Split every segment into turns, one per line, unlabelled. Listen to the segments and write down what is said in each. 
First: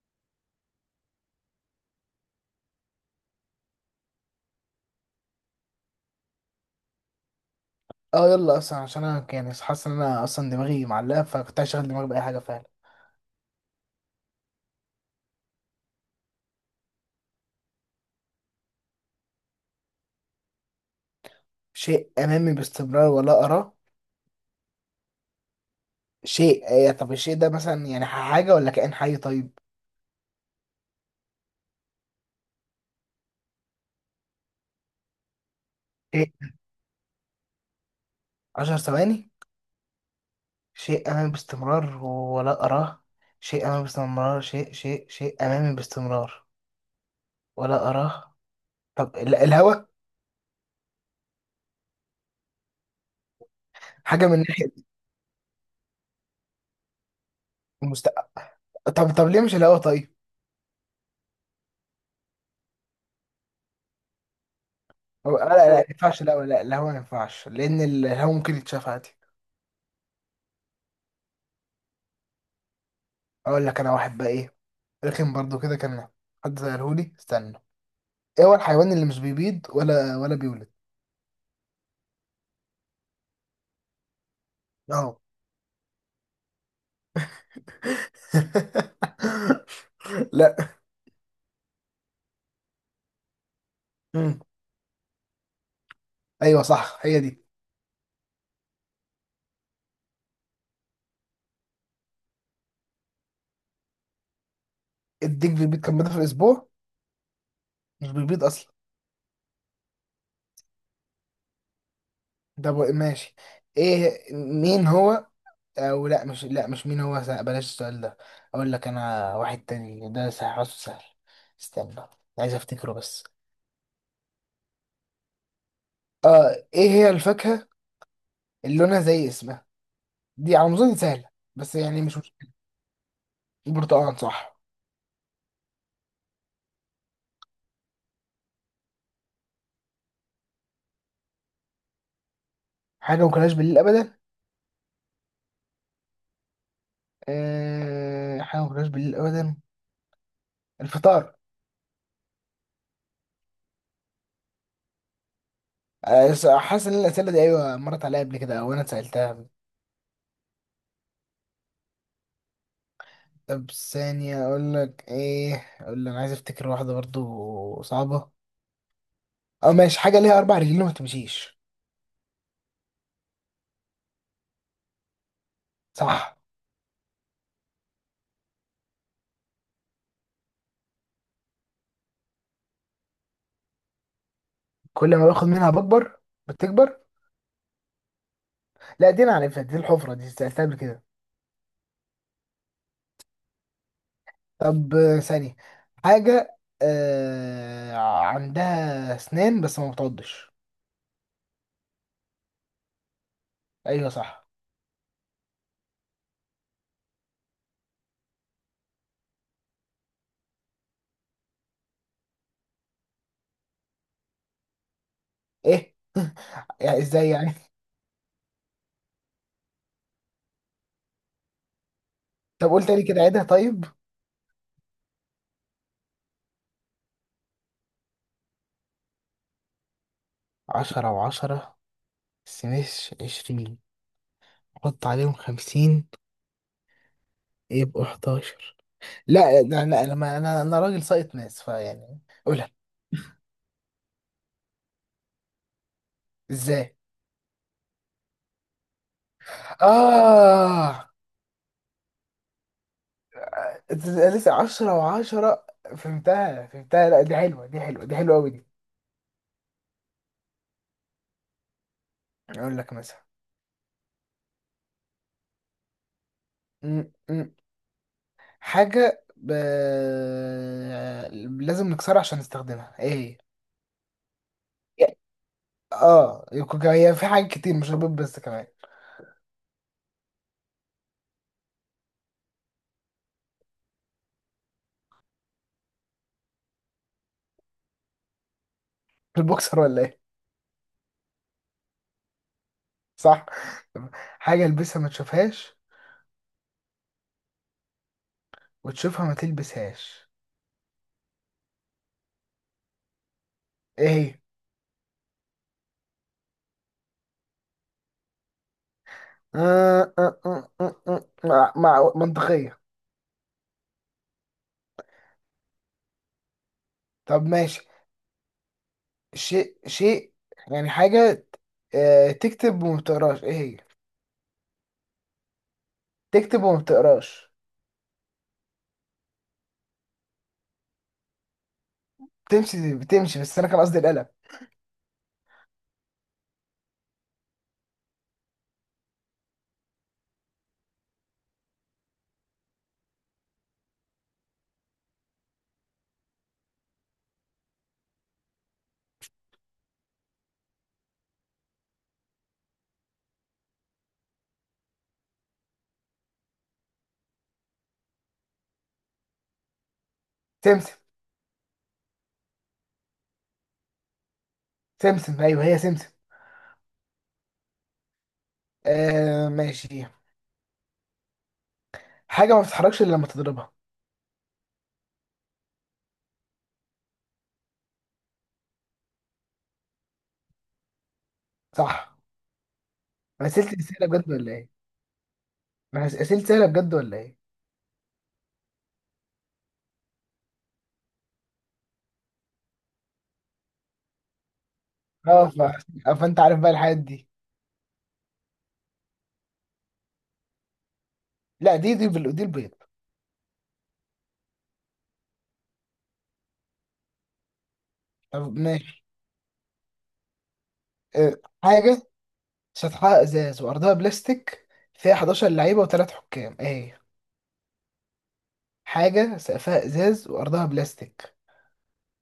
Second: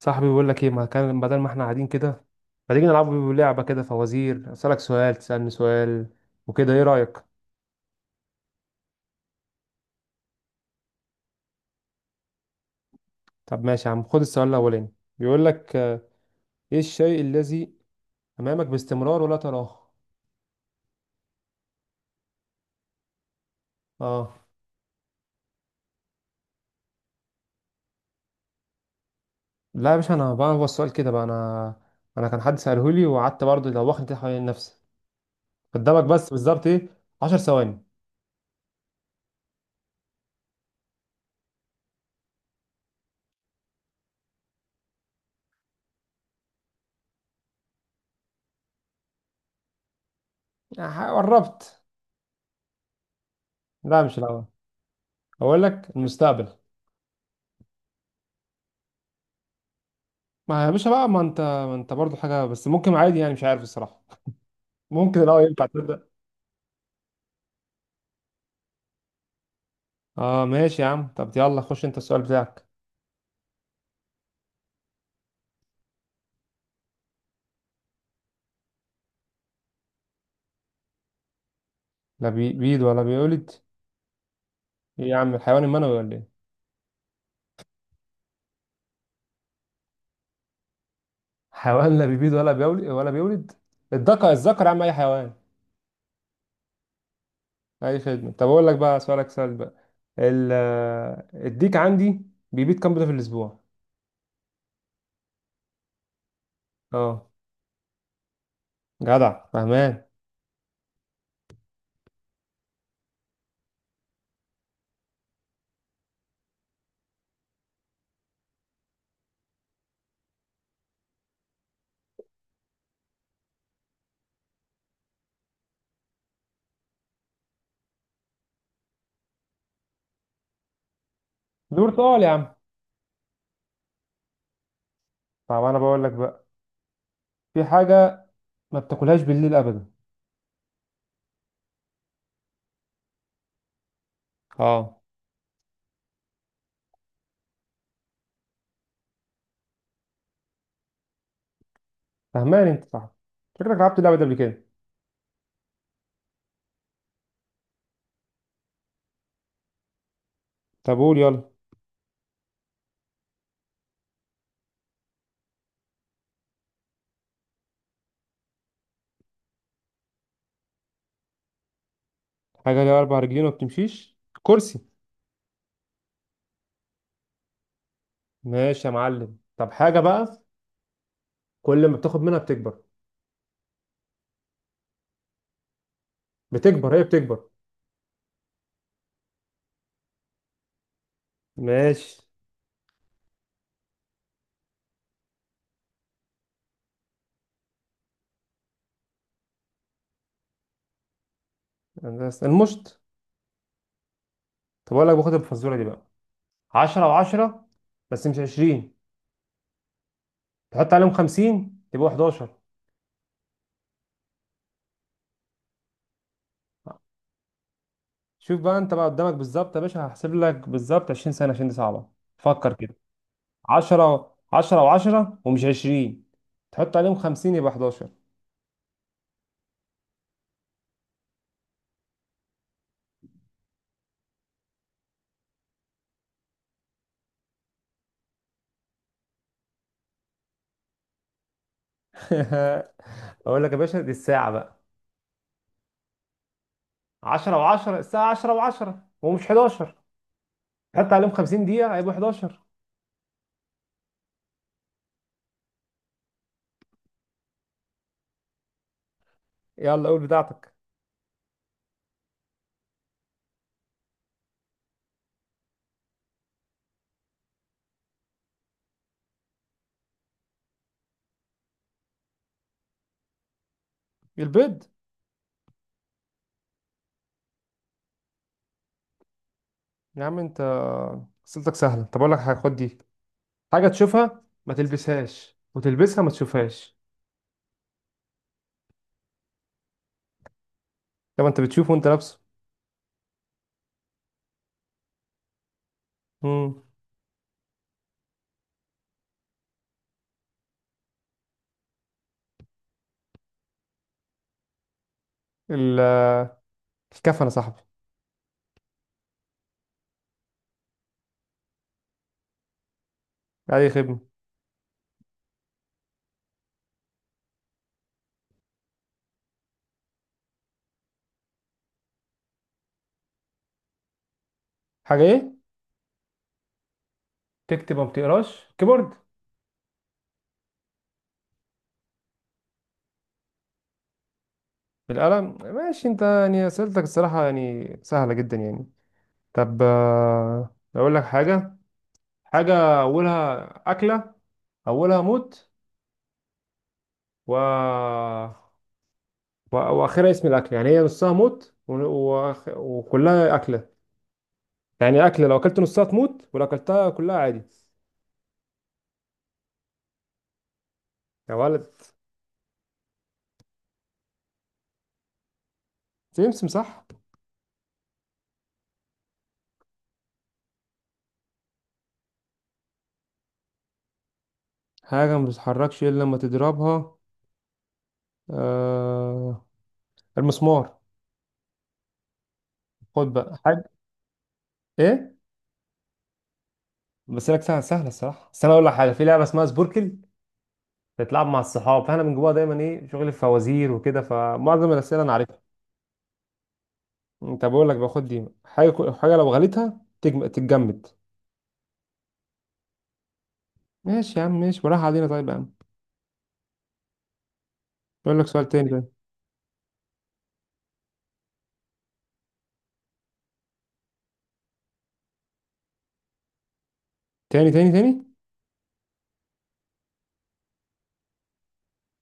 صاحبي بيقول لك ايه، ما كان بدل ما احنا قاعدين كده ما تيجي نلعب لعبه كده فوازير، اسالك سؤال تسالني سؤال وكده، ايه رايك؟
اه يلا اصلا عشان انا حاسس ان انا دماغي معلقه، فكنت هشغل دماغي باي حاجه فعلا.
طب ماشي يا عم، خد السؤال الاولاني. بيقول لك ايه الشيء الذي امامك باستمرار ولا تراه؟
شيء امامي باستمرار ولا اراه؟
اه.
شيء. طب الشيء ده مثلا يعني حاجه ولا كائن حي؟ طيب.
لا يا باشا، انا بقى هو السؤال كده بقى، انا كان حد ساله لي وقعدت برضه دوخني كده حوالين نفسي. قدامك بس
شيء.
بالظبط ايه؟ 10 ثواني.
عشر ثواني. شيء امامي باستمرار ولا اراه. شيء امامي باستمرار. شيء شيء امامي باستمرار ولا اراه. طب الهوا.
قربت. لا مش
حاجه من
الاول.
ناحيه
اقول لك المستقبل.
المستقبل. طب ليه مش الهوا؟ طيب.
ما يا باشا بقى، ما انت برضه حاجه، بس ممكن عادي، يعني مش عارف الصراحه. ممكن
هو-
اه
لا
ينفع
لا ما
تبدأ.
ينفعش الهوا. لا الهوا ما ينفعش لان الهوا ممكن يتشاف عادي.
اه ماشي يا عم، طب يلا خش انت السؤال بتاعك.
اقول لك انا واحد بقى، ايه؟ رخم برضو كده كان. حد سألهولي، استنى. ايه هو الحيوان اللي مش بيبيض ولا بيولد؟
لا بيبيض ولا بيولد. ايه يا
اه.
عم الحيوان المنوي ولا ايه؟
لا.
حيوان لا بيبيض ولا بيولد الذكر،
مم.
الذكر يا عم، اي حيوان.
ايوه صح، هي دي.
اي خدمة. طب اقول لك بقى سؤالك سؤال بقى. الديك عندي بيبيض كام بيضة في الاسبوع؟
الديك بيبيض كام مرة في الاسبوع؟
اه.
مش بيبيض اصلا.
جدع فهمان.
ماشي. ايه مين هو؟ او لا، مش لا مش مين هو سأ- بلاش السؤال ده. اقول لك انا واحد تاني، ده سهل، حاسه سهل. استنى، عايز افتكره بس. اه، ايه هي الفاكهة اللي لونها زي اسمها؟ دي على ما اظن سهلة، بس
دور
يعني مش
سؤال يا عم.
مشكلة. البرتقال، صح؟
طب انا بقول لك بقى، في حاجة ما بتاكلهاش بالليل ابدا.
حاجة ما كلناش بالليل أبدا؟
اه.
أه، حاجة ما كلناش بالليل أبدا. الفطار.
فهمان انت، صح. شكلك لعبت اللعبة دي قبل كده.
حاسس إن الأسئلة دي، أيوة، مرت عليا قبل كده أو أنا اتسألتها.
طب قول يلا.
طب ثانية. أقول لك إيه؟ أقول لك، أنا عايز أفتكر واحدة برضو صعبة. أو ماشي، حاجة ليها أربع رجلين وما تمشيش.
حاجة ليها أربع رجلين وما بتمشيش. كرسي.
صح.
ماشي يا معلم. طب حاجة بقى كل ما بتاخد منها بتكبر.
كل ما باخد منها بكبر.
بتكبر،
بتكبر.
هي بتكبر.
لا، دي أنا عارفها دي، الحفرة دي، سألتها قبل كده.
ماشي.
طب ثانية. حاجة عندها أسنان بس ما بتعضش.
بس المشط.
أيوة صح.
طب أقول لك باخد الفزورة دي بقى. 10 وعشرة بس مش 20، تحط عليهم 50 يبقوا 11.
إيه؟ يعني إزاي يعني؟
شوف بقى أنت بقى قدامك بالظبط يا باشا، هحسب لك بالظبط 20 سنة عشان دي صعبة.
طب
فكر
قول
كده.
تاني كده، عيدها. طيب.
10 10 وعشرة ومش 20، تحط عليهم 50 يبقى 11.
عشرة وعشرة، سمش عشرين، حط عليهم خمسين، يبقوا حداشر. لا أنا ما- أنا أنا راجل سايط ناس، فيعني. قولها.
أقول لك يا باشا دي الساعة بقى.
إزاي؟
10 و10. الساعة 10 و10، هو مش 11؟
آه.
حتى عليهم 50 دقيقة هيبقوا 11.
إنت لسه عشرة وعشرة. فهمتها. لا، دي حلوة، دي حلوة أوي دي.
يلا قول بتاعتك.
أقول لك مثلا. م- م. حاجة لازم نكسرها عشان نستخدمها، إيه هي؟
البيض.
هي في حاجات كتير مش رابط، بس كمان.
يا عم انت أسئلتك سهلة. طب أقول لك حاجة، خد دي. حاجة تشوفها ما تلبسهاش وتلبسها ما تشوفهاش.
البوكسر ولا إيه؟
طب انت بتشوفه وانت لابسه.
صح. حاجة البسها ما تشوفهاش
امم.
وتشوفها ما تلبسهاش، ايه هي؟
ال- الكفن يا صاحبي.
منطقية.
أي خدمة.
طب ماشي. شيء يعني حاجة تكتب وما بتقراش، ايه هي؟
حاجة ايه؟
تكتب وما بتقراش.
تكتب وما بتقراش كيبورد.
تمشي بتمشي، بس انا كان قصدي القلم.
بالقلم. ماشي انت، يعني أسئلتك الصراحة يعني سهلة جدا يعني. طب أقول لك حاجة. حاجة أولها أكلة، أولها موت و... وآخرها اسم الأكل. يعني هي نصها موت وكلها أكلة. يعني أكلة لو أكلت نصها تموت ولو أكلتها كلها عادي.
سمسم.
يا ولد.
سمسم، ايوه هي سمسم.
سمسم صح.
آه ماشي. حاجة ما بتتحركش الا لما تضربها.
حاجة ما بتتحركش إلا لما تضربها. آه... المسمار.
صح.
خد
أنا
بقى
أسئلتي
حاجة.
سهلة بجد ولا ايه؟
إيه؟
أنا أسئلتي سهلة بجد ولا ايه؟
بس لك سهلة، سهلة الصراحة. بس أنا أقول لك حاجة، في لعبة اسمها سبوركل بتتلعب مع الصحاب، فأنا من جواها دايما إيه شغل الفوازير وكده، فمعظم الأسئلة أنا
اه
عارفها.
ف... فانت عارف بقى الحاجات دي.
طب اقول لك باخد دي حاجه حاجه لو غليتها تتجمد.
لا، دي البيض.
ماشي يا عم ماشي، وراح علينا. طيب يا عم اقول لك
طب
سؤال تاني بقى.
ماشي. آه، حاجة سطحها ازاز وارضها بلاستيك، فيها 11 لعيبة وثلاث حكام، ايه هي؟
تاني تاني تاني.
حاجة سقفها ازاز وارضها بلاستيك،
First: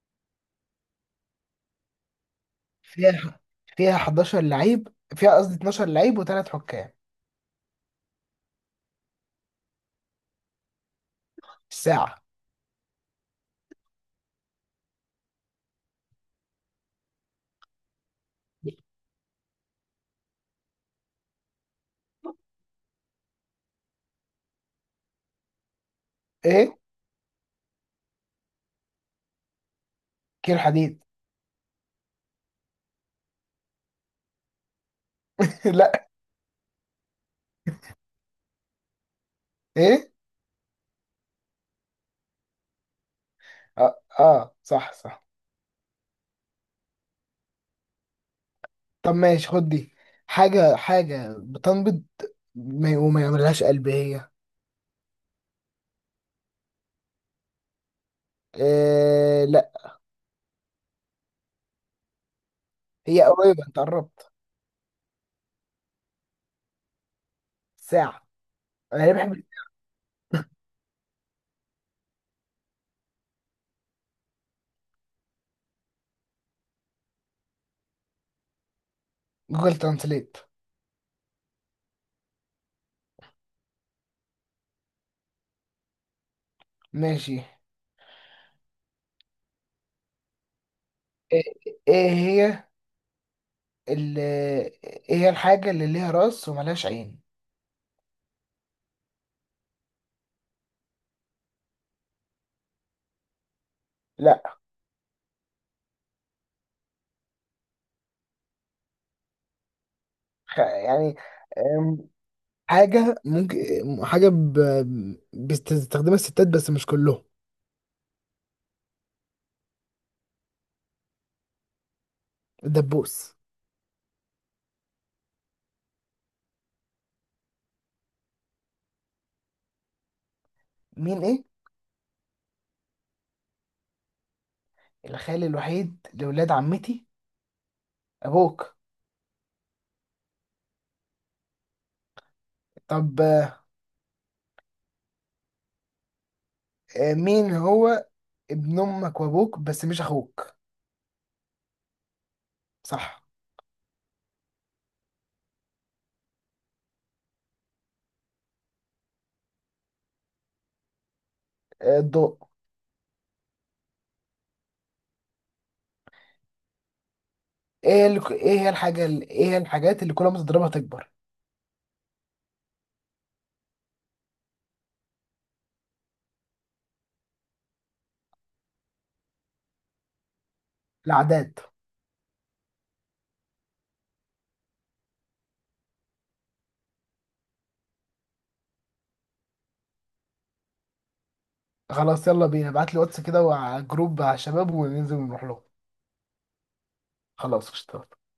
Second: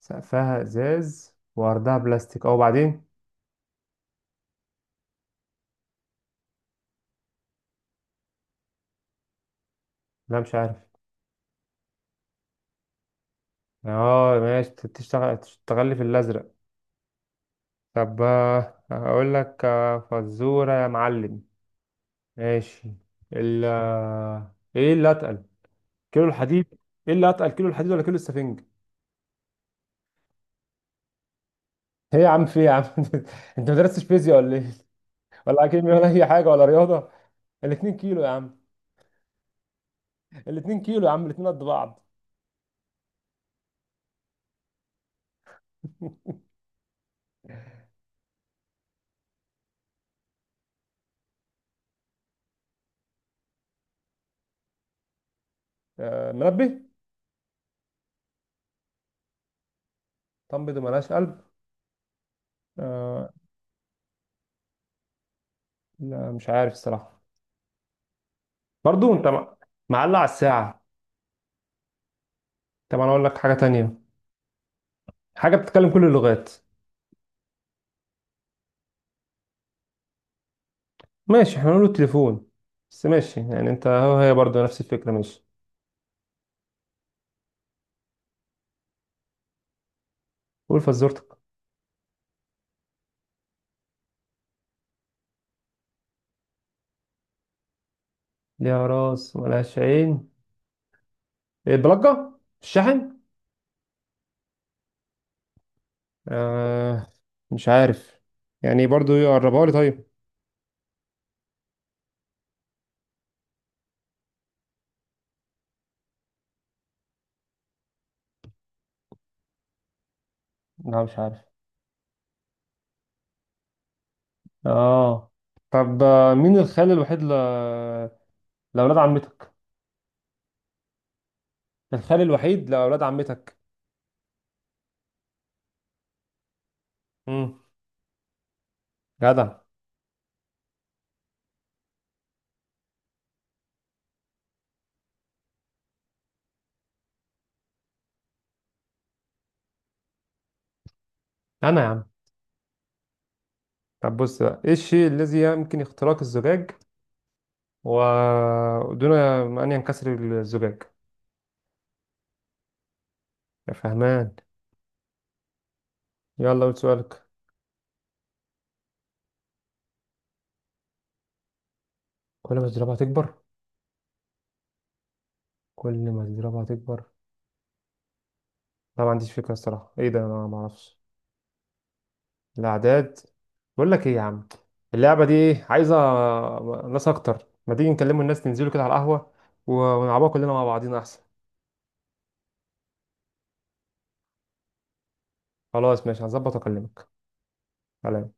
سقفها ازاز وعرضها بلاستيك، او بعدين.
فيها فيها 11 لعيب، فيها قصدي 12 لعيب وثلاث حكام.
لا مش عارف.
الساعة.
اه ماشي، تشتغل تشتغل لي في الازرق. طب اقول لك فزوره يا معلم. ماشي. ال آه، ايه اللي اتقل كيلو الحديد؟
ايه؟
ايه اللي اتقل كيلو الحديد ولا كيلو السفنج؟
كيلو حديد.
ايه يا عم، في إيه يا عم انت ما درستش فيزياء ولا ايه؟ ولا كيمياء ولا
لا.
اي حاجه ولا رياضه. الاتنين كيلو يا عم،
ايه؟
الاتنين كيلو يا عم، الاتنين قد بعض.
اه, آه. صح صح. طب ماشي، خد دي. حاجة بتنبض ما- وما يعملهاش قلب، هي
منبه.
إيه؟ لا،
طنب دي ملهاش قلب.
هي
آه،
قريبة، انت قربت.
لا مش عارف الصراحة.
ساعة. انا ليه
برضو انت
بحب.
معلق على الساعة. طب انا اقول لك حاجة تانية، حاجة بتتكلم كل اللغات.
جوجل ترانسليت.
ماشي احنا نقول التليفون، بس ماشي، يعني انت هو هي برضو نفس الفكرة. ماشي،
ماشي.
قول فزورتك.
ايه؟ إيه هي ايه هي الحاجة اللي ليها راس وملهاش عين؟
ليها راس ملهاش عين. ايه، بلجة الشحن؟
لا.
آه، مش عارف، يعني برضو يقربها لي طيب.
يعني أم، حاجة ممكن، حاجة بتستخدمها الستات بس مش كلهم.
لا مش عارف.
الدبوس.
اه. طب مين الخال الوحيد لأولاد عمتك؟
مين ايه؟
الخال الوحيد لأولاد عمتك.
الخال الوحيد لولاد عمتي.
امم.
أبوك.
جدع.
طب مين هو ابن أمك وأبوك بس مش أخوك؟
أنا يا عم.
صح.
طب بص بقى، إيه الشيء الذي يمكن اختراق الزجاج ودون أن ينكسر الزجاج؟
آه، الضوء.
يا فهمان. يلا قول سؤالك.
ايه هي الحاجات اللي كل ما تضربها تكبر؟
كل ما تضربها تكبر. كل ما تضربها تكبر. لا ما عنديش فكرة الصراحة، إيه ده، أنا ما أعرفش.
العادات.
الأعداد. بقول لك إيه يا عم، اللعبة دي إيه؟ عايزة ناس أكتر. ما تيجي نكلموا الناس ننزلوا كده على القهوة ونلعبوها كلنا مع بعضينا أحسن.
خلاص يلا بينا، ابعت لي واتس كده وع- جروب على الشباب وننزل نروح لهم.
خلاص ماشي، هظبط وأكلمك.
خلاص، اشتغل.
سلام.